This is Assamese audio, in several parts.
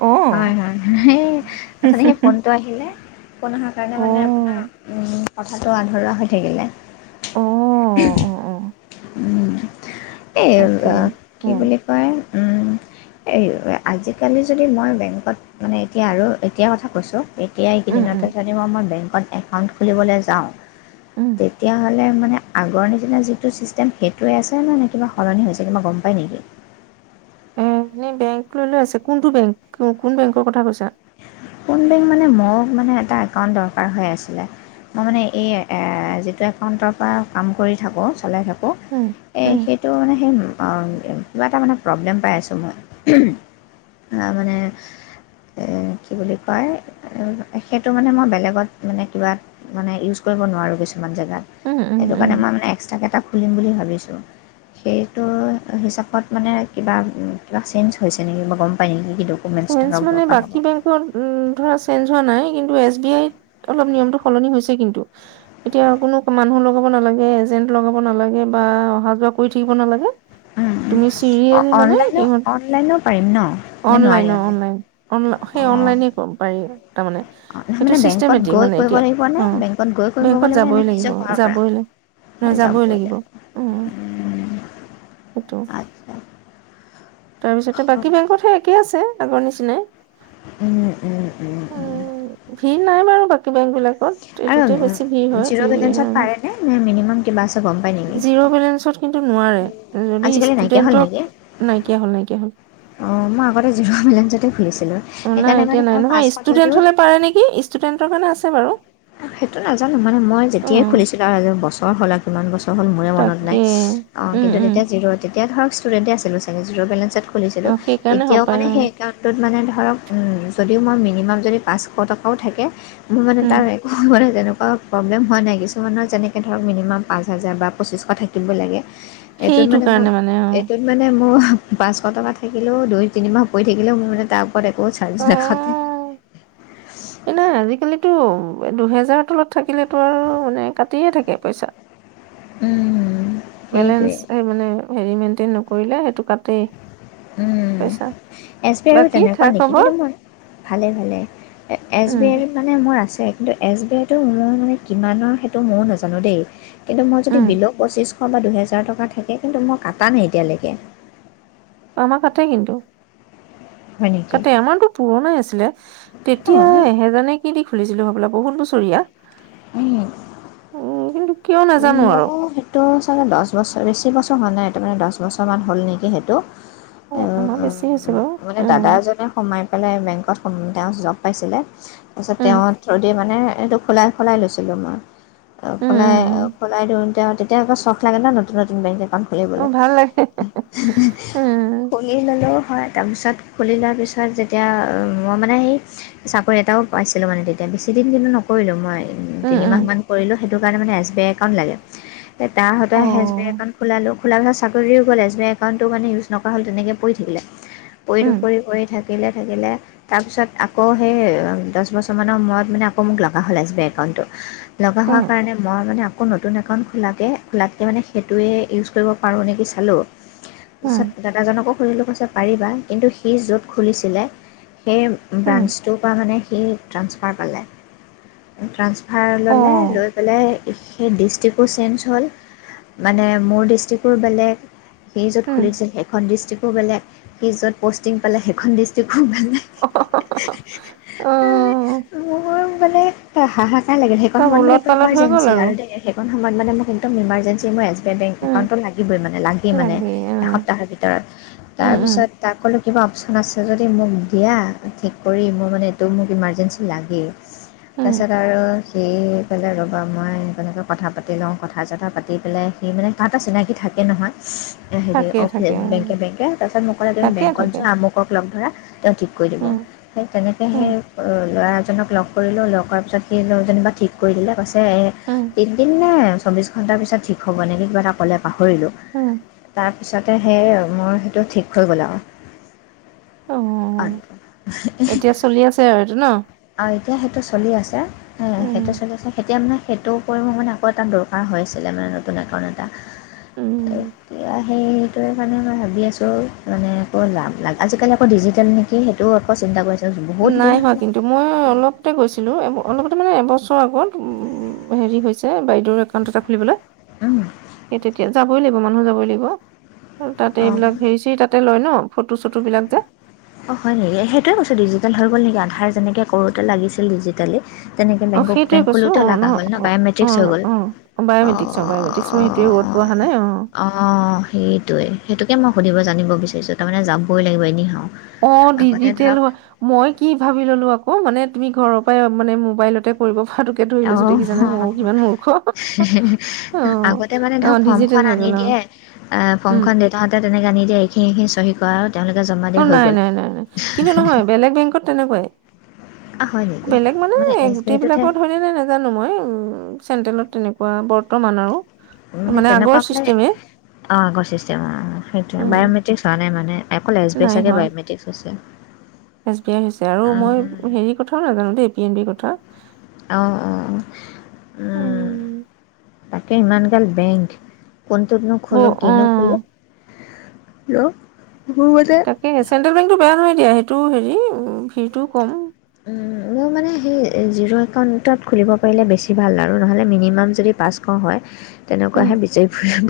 অ হয় হয় সেই অথনি সেই ফোনটো আহিলে। ফোন অহাৰ কাৰণে অ মানে আপোনাৰ কথাটো আধৰুৱা হৈ থাকিলে। [inaudible] অ অ অ এই তাকে কি উম বুলি কয়? উম [inaudible] এই আজিকালি যদি মই বেংকত মানে এতিয়া আৰু এতিয়া কথা কৈছোঁ। এতি উম উম এইকেইদিনতে যদি মই বেংকত একাউণ্ট খুলিবলৈ যাওঁ উম তেতিয়া গ মানে আগৰ নিচিনা যিটো- সেইটোৱে আছে ন নে কিবা সলনি হৈছে কিবা গম পায় নেকি? এনেই বেংক ল লৈ আছে কোনটো বেংক কোন বেংকৰ কথা কৈছা? কোন বেংক মানে মোক মানে এটা একাউণ্ট দৰকাৰ হৈ আছিলে। মই মানে এই যিটো একাউণ্টৰ পৰা কাম কৰি থাকোঁ চলাই থাকো উম এ উম সেইটো মানে সেই- কিবা এটা মানে প্ৰব্লেম পাই আছোঁ মই আ মানে এ কি বুলি কয় সেইটো মানে মই বেলেগত মানে কিবা মানে ইউজ কৰিব নোৱাৰোঁ কিছুমান জেগাত উম উম সেইটো উম কাৰণে মই মানে এক্সট্ৰাকেইটা খুলিম বুলি ভাবিছোঁ। সেইটো হিচাপত মানে কিবা কিবা চেঞ্জ হৈছে নেকি বা গম পায় নেকি? কি ডকুমেণ্টছ চেঞ্জ ধৰক মানে দৰকাৰ বাকী বেংকৰ- উম ধৰা চেঞ্জ হোৱা নাই কিন্তু এছ বি আই অলপ নিয় মটো সলনি হৈছে কিন্তু এতিয়া। মানুহ লগাব নালাগে এজেন্ট লগাব নালাগে বা অহা যোৱা কৰি থাকিব নালাগে। হ'ব তুমি অ চিৰিয়েল মানে কি অনলাইনো অনলাইনো পাৰিম ন নে অনলাইন নোৱাৰি লনল অ সেই অনলাইনে কম পাৰি তাৰমানে অ নহয় সেইটো মানে বেংকত চিষ্টেমেটিক গৈ মানে কৰিব এতিয়া লাগিব নে অ বেংকত গৈ কৰিব বেংকত গ'লে মানে নে যাবই লাগিব নিজৰ ঘৰৰ পৰা যাবই লাগ। ন যাবই লাগিব উ উম সেইটো। আচ্ছা তাৰপিছতে বাকী বেংকতহে একে আছে আগৰ নিচিনাই- উম উম উম উম ভিৰ নাই বাৰু বাকী বেংক বিলাক আৰু এইটোতে বেছি ভিৰ হয় জিৰ' ইউৰিণে বেলেঞ্চত পাৰেনে নে মিনিমাম কিবা আছে গম পাই নেকি জিৰ' বেলেঞ্চত, কিন্তু নোৱাৰে যদি আজিকালি নাইকিয়া ষ্টুডেন্টক নাইকিয়া হ'ল নাইকিয়া হ'ল। অ মই আগতে জিৰ বেলেঞ্চতে খুলিছো। অ নাই এতিয়া নাই নহয় ষ্টুডেন্ট হলে পাৰে নেকি ষ্টুডেন্টৰ কাৰণে আছে বাৰু- সেইটো নাজানো মানে মই অ', যেতিয়াই খুলিছিলো আৰু আজ বছৰ হ'ল আৰু কিমান বছৰ- হ'ল মোৰে মনত তাকে নাইঁ উম, কিন্তু উম, তেতিয়া জিৰ' তেতিয়া ধৰক ষ্টুডেণ্টে আছিলোঁ চাগে জিৰ' বেলেঞ্চত- খুলিছিলো অ', সেইকাৰণে এতিয়াও হপায় মানে সেই অ', একাউণ্টত মানে ধৰক যদিও মই মিনিমাম যদি পাঁচশ টকাও থাকে মোৰ মানে উম। তাৰ এক মানে তেনেকুৱা প্ৰব্লেম হোৱা নাই কিছুমানৰ যেনেকৈ ধৰক মিনিমাম পাঁচ হাজাৰ বা পঁচিছশ থাকিব লাগে। এইটোত সেইটো মানে কাৰণে মোক অ', এইটোত মানে মোৰ পাঁচশ টকা থাকিলেও দুই তিনিমাহ পৰি থাকিলেও মোৰ মানে তাৰ চাজ নাকাটে অ'। এই নাই আজিকালিতো দুহেজাৰৰ তলত থাকিলেতো আৰু মানে কাটিয়ে থাকে পইচা। উম বেলেঞ্চ এই মানে হেৰি মেইনটেইন নকৰিলে সেইটো কাটেই উম পইচা। এছ বি আৰু বাকী খা তেনেকুৱা নেকি খবৰ? কিন্তু মই- ভালে ভালে এছ উম, বি আইত মানে মোৰ আছে- এছ বি আই টো মোৰ মানে কিমানৰ সেইটো মই নাজানো দেই কিন্তু মই যদি উম, বিল- শ বা দুহেজাৰ টকা থাকে কিন্তু মই কটা নাই এতিয়ালৈকে- আমা কাতে কিন্তু- হয় নেকি কাতে আমাৰতো পুৰণা আছিলে অঁ তেতিয়া এহেজা নে কি দে- খুলিছিলো হবালা বহুত বছৰীয়া। উম উম, কিন্তু কিয় উম নাজানো মই আৰু সেইটো চাগে দহ বছৰ বেছি বছৰ হোৱা নাই তাৰমানে দহ বছৰমান হ'ল নেকি সেইটো অ', আমাৰ বেছি হৈছে বাৰু মানে উম, দাদা এ জনে সোমাই পেলাই বেংকত- তেও জব পাইছিলে তাৰপিছত উম, তেও থুৰেদি মানে এইটো সলাই - সলাই লৈছিলো মই উম, সলাই উম, উম, সলাই দিও তেও তেতিয়া আক চখ লাগে নতুন - নতুন বিত কণ খুলিবলৈ অ', ভাল লাগে উম, - খুলি ললো। হয় তাৰপিছত খুলি লোৱাৰ পিছত যেতিয়া মই মানে সেই চাকৰি এটাও পাইছিলো মানে তেতিয়া বেছিদিন কিন্তু নকৰিলো মই উম, উম, তিনিমাহমান কৰিলো সেইটো কাৰণে মানে এছ বি আই একাউণ্ট লাগে। তাহতৰ হে এছ বি আই অ', একাউণ্টটো খোলালো। খোলা কথা চাকৰিও গ'লেজ বে একাউটটো মানে ইউজক কৰা হ'ল তেনেকৈ পৰি থাকিলে পৰি উম, নৰি পৰি থাকে। থাকিলে থাকিলে তাৰপিছত আকৌ সেই দহ বছৰমানৰ সময়ত মানে আকৌ মোক লগা হ'ল হে এছ বি আই একাউণ্ট। লগা উম, হোৱা কাৰণে মই মে আকৌ নতুন একাউণ্ট খোলাকৈ খোলাককৈ মানে সেইটোৱে ইউজ কৰিব পাৰো নেকি চালো উম, দাদাজনকো সুধিলো কৈছে পাৰিবা কিন্তু সি য'ত খুলিছিলে সেই উম, ব্ৰাঞ্চটোৰ পৰা মানে সি ট্ৰান্সফাৰ পালে। ট্ৰা ফাৰ ললে অ'। লৈ পেলাই। সেই ডিষ্ট্ৰিক্টো চেঞ্জ হ'ল মানে মোৰ ডিষ্ট্ৰিকো বেলেগ। সি যত উম, খুলি দিছিল সেইখন ডিষ্ট্ৰিকো বেলেগ। সি য'ত পষ্টিং পালে সেইখন ডিষ্ট্ৰিক্ট ভাল লে অ', মোৰ মানে হাহাক নাই লাগিল সেইখন চব সময়ত মানে ওলট মোৰ পালট হৈ গ'ল ইমাৰজেঞ্চি আৰু দেই সেইখন সমত মান ম একদম ইমাৰজঞ্চি মই আজো বেংক উম, একাউণ্টটো লাগিবৈ মানে, লাগে মানে। এসপ্তাহৰ পিছত। তাৰ উম, উম, পিছত তাক কলো কিবা অপচন আছে যদি মোক দিয়া ঠিক কৰি মোৰ মানে এইটো মোক ইমাৰ্জেঞ্চি লাগেই। উম, তাৰপিছত আৰু সি কলে ৰ'বা মই কেনেকৈ কথা পাতি লও। কথা চথা পাতি পেলাই সি মানে কাহ এটা চিনাকি থাকে নহয়। হেৰি থাকে অ থাকে বেংকে অ', - বেংকে তাৰপাছত মোক ক'লে তুমি থাকে বেংকত থাকে যোৱা আমুক লগ ধৰা তেও ঠিক কৰি দিব। উম, সেই তেনেকৈ উম, সেই ল'ৰা জনক লগ কৰিলো লগ কৰাৰ পিছত সেইজননিবা ঠিক কৰি দিলে। কৈছে উম, নাই চৌবিশ ঘন্টাৰ পিছত ঠিক হ'ব নেকি কিবা এটা ক'লে পাহৰিলো উম, তাৰ পিছতে সেই মোৰ সেইটো ঠিক হৈ গ'ল আৰু। অ, এতিয়া চলি আছে আৰু এইটো ন? আ [unintelligible] এতিয়া সেইটো চলি আছে উম, -সেইটো চলি আছে তেতিয়া মানে সেইটো কৰিবোৰ মানে আকৌ এটা দৰকাৰ হৈ আছিলে মানে নতুন একাউণ্ট এটা উম, এতি সেইটোৱে মানে মই ভাবি আছো মানে একো লাভ লা আজিকালি আকৌ ডিজিটেল নেকি সেইটোও আকৌ চিন্তা কৰিছে। নাই হোৱা কিন্তু মই অলপতে গৈছিলো অলপ তাৰ মানে এবছৰ আগত উ, হেৰি হৈছে বাইদেউৰ একাউণ্ট এটা খুলিবলৈ। উম। সেই তেতিয়া যাবই লাগিব মানুহ যাবই লাগিব। তাতে অঁ এইবিলাক হেৰি চেৰি তাতে লয় ন ফটো চটো বিলাক যে। অ, হয় নেকি সেইটোয়ে কৈছো ডিজিটেল হৈ গল নেকি আধাৰ যেনেকে কৰোতে লাগিছিল ডিজিটেলি। তেনেকে অ বেংক - সেইটোৱে বেংক কৈছো খুলো তো অ লগা নহয় হ'ল ন অ অ বায়মেট্ৰিক্স হৈ গ'ল। অ, বায়মেট্ৰিক্স বায়মেট্ৰিক্স মই সেইটোৱে ৱৰ্ডটো অহা নাই অ সেইটোৱে - সেইটোকে মই সুধিব জানিব বিচাৰছো তাৰমানে যাবই লাগিব এনেইাও। অ, ডিজিটেল হয় মই কি ভাবি ললো আকৌ অ, মানে তুমি ঘৰৰ পৰাই মানে মোবাইলতে কৰিব সাটোকে ধুৰি লৈছো দেখিছানাই ময়ো অঁ কিমান মূৰ্খ অ আগতে মানে - অ, ধৰক ডিজিটেল ফৰ্মখন হৈ গল। আনি অ দিয়ে আহ উম ফংখন দেউতাহতে তেনেকে নিদিয়ে এইখিনি এইখিনি চহী কৰা। তেওঁলোকে জমা অ, দিয়া হৈ নাই গ'ল - নাই - নাই - নাই। কিন্তু নহয় বেলেগ বেংকত তেনেকুৱাই আ, হয় নেকি বেলেগ মানে এছ বি গোটেই আইটোতহে বিলাকৰ ধৰিলে নে নাজানো মই উম, চেন্ট্ৰেলত তেনেকুৱা বৰ্তমান আও। মানে তেনেকুৱা মানে অ, আগৰ চিষ্টেম সেইটো, উম বায়মেট্ৰিক হোৱা নাই মানে। অকল এছ বি এ নাই চাগে হোৱা বায়'মেট্ৰিকছ হৈছে। এছ বি আই হৈছে আৰু মই উম, হেৰি কথাও নাজানো দেই পি এন বিৰ কথা। অ- অ। উম, তাকে ইমান গাল বেংক কোনটোতনো ব খোলো কিনো খোলো। উম, হেল্ল তাকে চেন্ট্ৰেল বেংকতটো বেয়া নহয় দিয়া সেইটোও হেৰি ভিৰটোও কম উম আমও মানে সেই জিৰ' একাউণ্টত খুলিব পাৰিলে বেছি ভাল আৰু নহ'লে মিনিমাম যদি পাঁচশ হয়, উম, তেনেকুৱাহে বিচাৰি ফুৰিব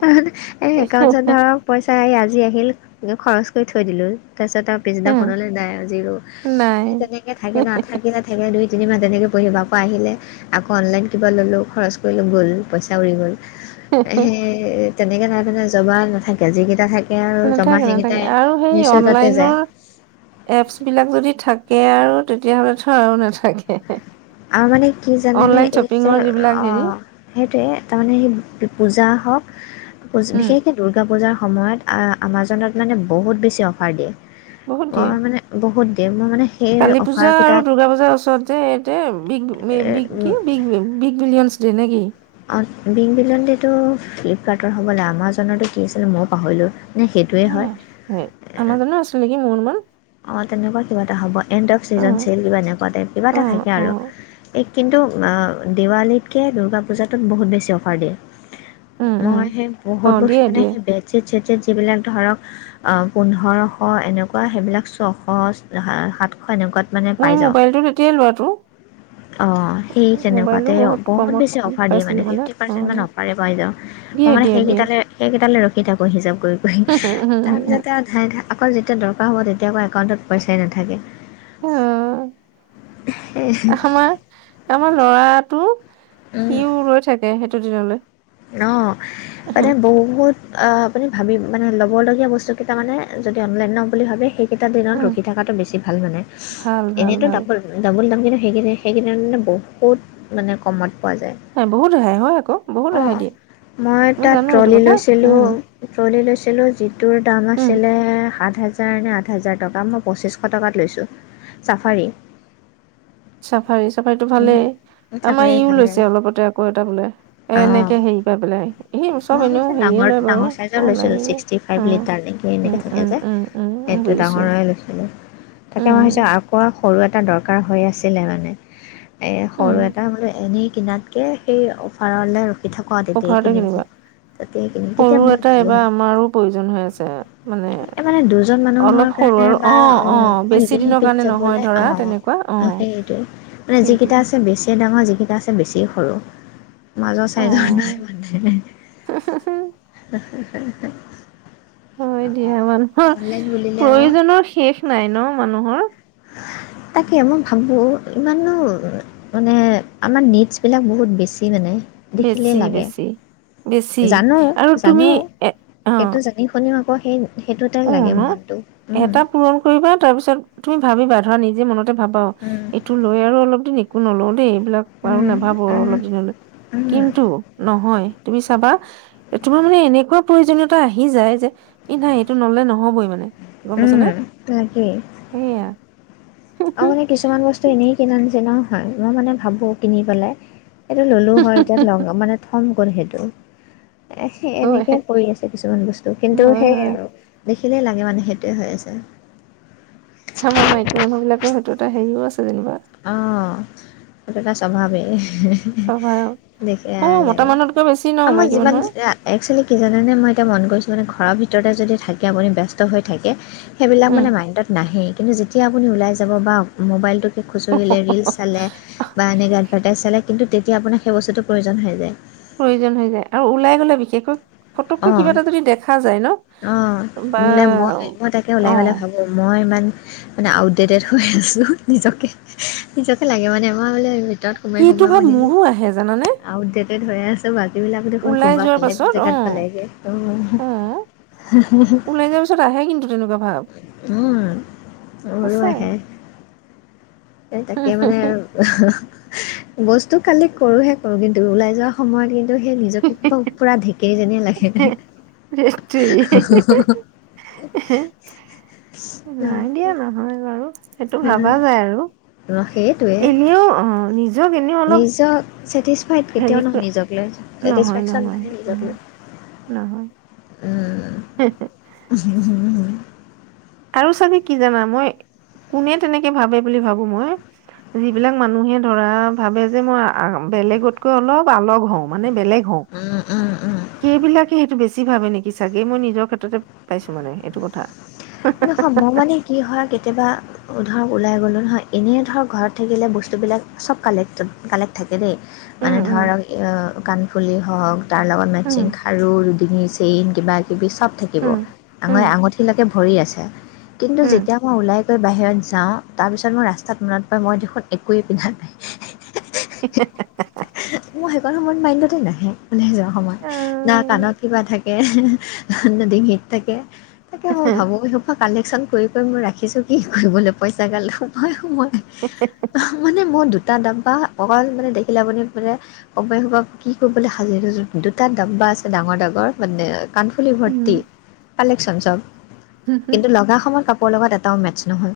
কাৰণ এই একাউণ্টছত ধৰক পইচা আহ আজ যি আহিল খৰচ কৰি থৈ দিলো তাৰ পিছত আৰু উম, পিছদিনাখনলৈ নাই আৰু। সেই নাই তেনেকে থাকে না থাকি না থাকিল দুই তিনি মাহ তেনেকে পঢ়িবা, আকৌ আহিলে আকৌ অনলাইন কিবা ল'লো খৰচ কৰিলো গ'ল পইচা উৰি গ'ল সেই তেনেকে নাই পনে জবা নাথাকে যিকেইটা থাকে আৰু জমা নাথাকে নাথাকে। সেইকেইটাই আৰু সেই মিউচুৱেলতে যায় অনলাইনৰ এপচ বিলাক যদি থাকে আৰু তেতিয়াাহ'লেতো আৰু নাথাকে। আৰু মানে কি জানে নে অনলাইন এই যে শ্বপিঙৰ যিবিলাক অ হেৰি সেইটোয়ে তাৰমানে সেই পূজা হওক জ উম, বিশেষকৈ দুৰ্গা পূজাৰ সময়ত আমাজনত মানে বহুত বেছি অফাৰ দিয়ে বহুত দিয়ে মই মানে বহুত দিম মই মানে সেই কালি পূজা আৰু অফাৰকেইটাত দূৰ্গা পূজাৰ ওচৰত যে ইতে বিগ বি কি বিগ বিগ বিলিয়নছ ডে নে কি অ বিন বিলণ্টো ফ্লিপকাৰ্টৰ হ'বলৈ আমাজনো কি আছিল ময় পাহৰিলোঁ নে সেইটোৱে উম হয় আমাৰজন আছিল নেকি মোৰ ম অ তেনেকোৱা কিবা এটা হ'ব এণ্ড অফ চিজন অ'। চ কিবা এনেকোৱা টাই কিবা অ', এটা থাকে আৰু অ', এই কিন্তু দেৱালীতকে দুৰ্গা পূজাটোত বহুত বেছি অফাৰ দিয়ে উম, উম, মই সেই বহুত অ', বছৰ দিয়ে মানে দিয়ে সেই বেচে বিলাক ধৰক পোন্ধৰ শ এনেকোৱা সেইবিলাক এক ছশ সাতশ এনেকোৱাত মোৰ মোবাইলটো তেতিয়াই লোৱাটো অ সেই মোবাইলটো তেনেকুৱাতে বহুত কমত বেছি অফাৰ দিয়ে পাইছিলো মানে ফিফটি পাৰ্চেন্ট মান অ', অফাৰে পাই যাওঁ মই দিয়ে মানে দিয়ে দিয়ে। সেইকেইটালে সেইকেটালে ৰখো সেই আকৌ হিচাপ কৰি তাৰপিছতে আৰু আকৌ যেতিয়া দৰকাৰ হ'ব তেয়া তেতিয়াকৌ একাউণ্টত পইচাই নাথাকে অ আমাৰ আমাৰ লৰাটো সিও ৰৈ থাকে সেইটো দিনলৈ ন মানে বহুত অ আপুনি ভাবি মানে ল'বলগীয়া বস্তু কেইটা মানে যদি অনলাইন ল'ম বুলি ভাবে সেই ইটা দিনত উম, ৰখি থকাতটো বেছি ভাল মানে ভাল ভাল এনেইটো ভাল ডাবল ডাবল দাম কি সেইক সেইকেইিন মানে বহুত মানে কমত পোৱা যায় বহুত হে হয় আকৌ বহুত ৰেহাই অঁ দিয়ে মই তাত জানো এইটো ট্ৰলি কথা লৈছিলোঁ উম, ট্ৰলী লৈছিলো যিটো দাম উম। আছিলে সাত হাজাৰ নে আঠ হাজাৰ মই পঁচিছশ টকাত লৈছোঁ চাফাৰী আচ্ছা চাফাৰী চাফাৰীতটো উম, ভালেই আমাৰ চাফাৰী ইও ভাল লৈছে লাগে অলপতে আকৌ এটা বোলে এ অঁ এনেকে হেৰি পাই বোলে স চব মই এনেও অৱশ্যে হেৰিয়ে ডাঙৰ লয় বাৰু ডাঙৰ চাইজৰ লৈছিলোঁ ওলাহিয়ে ছিক্সটি অ উম উম উম উম উম, এইটো বুজিছো ডাঙৰৰে লৈছিলো তাকে মইছো উম আকৌ সৰু এ এটা দৰকাৰ হৈ আছিলে মানে এ উম সৰু এটা বোলে এনেই কিনাতকে সেই অফাৰলে পিঠা ক তেতিয়া অফাৰতে সেইখিনি কিনিবা ততিয়ে কিনিম সৰু তেতিয়া বহুত এটা ভালো এইবাৰ হয় আমাৰো প্ৰয়োজন হৈ আছে মানে মানে দুজন মানুহৰ অলপ সৰু কাৰণে আৰু বা অ অকমান বেছি ইপিন দিনৰ সিপিন কাৰণে নহয় যাবলৈ ধৰা অ তেনেকুৱা অ সেইটোয় মানে সেইটো যিকেইটা আছে বেছিয় ডাঙৰ যিকেইটা আছে বেছি সৰু মাজ অ চাইজ ন মানে হয় দিয়া মানুহৰ অনলাইন বুলিলে আৰু প্ৰয়োজনৰ শেষ নাই ন মানুহৰ [inaudible] তাকে মই ভাবোঁ ইমানো মানে আমাৰ নিডছবিলাক বহুত বেছি মানে। দেখিলেই বেছি লাগে বেছি বেছি জানো আৰু তুমি জানো এ অ সেইটো জানি শুনিও আকৌ সেই সেইটোতে অ লাগে ন মনটো উম এটা পূৰণ কৰিবা তাৰপিছত তুমি ভাবিবা ধৰা নিজে মনতে ভাবা উম এইটো লৈ আৰু অলপ দিন একো নলও দেই। এই বিলাক বাৰু উম নাভাবো উম অলপ দিনলৈ উম কিন্তু নহয়। তুমি চাবা তোমাৰ মানে এনেকোৱা প্ৰয়োজনীয়তা আহি যায় যে ই নাই টো নলে নহ'বই মানে গম পাইছে উম নে? লাগেই সেইয়া। আৰু মানে কিছুমান বস্তু এনেই কিনা নিছিল হয়। মই মানে ভাবো কিনি পেলাই এইটো ললো হয় [unintelligible] মানে থম ক'ত সেইটো। এহ হয় এনেকে পৰি আছে কিছুমান বস্তু কিন্তু হয় সেইয়ে হয় আৰু। ‌ দেখ খিলেই লাগে মানে সেইটোৱে হৈ আছে। আমাৰ মাইকী মানুহ বিলাকৰ সেইতো এটা হেৰিও আছে যেনিবা। অ' সেইটো এটা স্বভাবে। স্বভাৱ দেখে অ আৰু মতা লাগে। মানুহতকৈ বেছি ন মই মাইকী যিমান মানুহৰ ‌যি এআ একচুৱেলি কি জানে নে মই এতিয়া মন কৰিছো মানে ঘৰৰ ভিতৰতে যদি থাকে আপুনি ব্যস্ত হৈ থাকে সেইবিলাক উম মানে মাইণ্ডত নাহেই কিন্তু যে তিয়া আপুনি ওলাই যাব বা মোবাইলটো খুচুৰিলে, ৰিলচ চালে বা এনেকে এডভাৰ্টাইজ চালে কিন্তু তেতিয়া আপোনাক সেই বস্তুটো প্ৰয়োজন হৈ যায়। প্ৰয়োজন হৈ যায় আৰু ওলাই গ'লে বিশেষকৈ ফটককৈ কিবা অ' এটা যদি দেখা যায় ন অ', বা বোলে মই - মই তাকে অ ওলাই গলে ভাবো মই ইমান মানে আউটডেটেড হৈ আছো নিজকে নিজকে লাগে মানে মই বোলো ভিতৰত সোমাই সেইটো সোমাই ভাৱ মানে মোৰো আহে জানানে আউট ডেটেড হৈয়ে আছো বা এইবিলাকো দেখোন ওলাই কোনবা যোৱাৰ বেলেগ পাছত অ জেগাত পালেগে অ'। অ ওলাই যোৱাৰ পিছত আহে কিন্তু তেনেকুৱা ভাব, উম, মোৰো আছে। আহে এ তাকে মানে বস্তু কালেক্ট কৰোহে কৰোঁ কিন্তু ওলাই যোৱা সময়ত কিন্তু সেই নিজকে কিবা পূৰা‌ ঢেক কেৰী যেনে লাগে। ধেৎতেৰি নাই দিয়া নহয় বাৰু। সেইটো ভাবা অ', যায় আৰু সেইটোৱে এনেও অ নিজক এনেও অলপ নিজক [unintelligible] কেতিয়াও হেৰি নহয় নিজক লৈ নহয় ছেটিচফেকচন নহয় নাই নিজক লৈ। নহয় উম। আৰু চাগে কি জানা মই কোনে তেনেকে ভাবে বুলি ভাবো মই যিবিলাক মানুহে ধৰা ভাবে যে মই আ বেলেগতকৈ অলপ আলগ হওঁ মানে বেলেগ হও, উম, উম, উম। সেইবিলাকে সেইটো বেছি বেছি ভাবে নেকি চাগে মই নিজৰ ক্ষেত্ৰতে পাইছো মানে এইটো কথা। নহয় মই মানে কি হয় কেতিয়াবা ধৰক ওলাই গ'লোঁ নহয় এনেই ধৰক ঘৰত থাকিলে বস্তুবিলাক চব কালেক্টত কালেক্ট থাকে। কে দেই। মানে উম উম ধৰক কাণফুলি হওক তাৰ লগত উম মেচিং খাৰু ডিঙি চেইন কিবা কিবি চব থাকিব উম আঙৈ উম - আঙুঠিলৈকে ভৰি আছে। কিন্তু উম যেতিয়া মই ওলাই বাহিৰত যাওঁ তাৰপিছত মোৰ ৰাস্তাত মনত পৰে মই দেখোন একোৱেই পিন্ধা নাই। [unintelligible] মই সেই সময়ত মাইণ্ডতে নাহে ওলাই যোৱা সময়ত না কাণত আহ, কিবা থাকে না ডিঙিত থাকে। তাকে মই ভাবো সেইসোপা কালেকচন কৰি কৰি মই ৰাখিছো কি কৰিবলৈ পইচা গাল সোমোৱাই সোমোৱাই। [unintelligible] টা ডাব্বা অকল মানে দে খিল আপুনি মানে সময়ে সময় কি কৰিবলৈ সাজি দুটা দাম্বা আছে ডাঙৰ ডাঙৰ মানে কাণফুলি উম ভৰ্তি কালেকচন চব কিন্তু লগা সময়ত এটাৰ লগত এটাও মেচ নহয়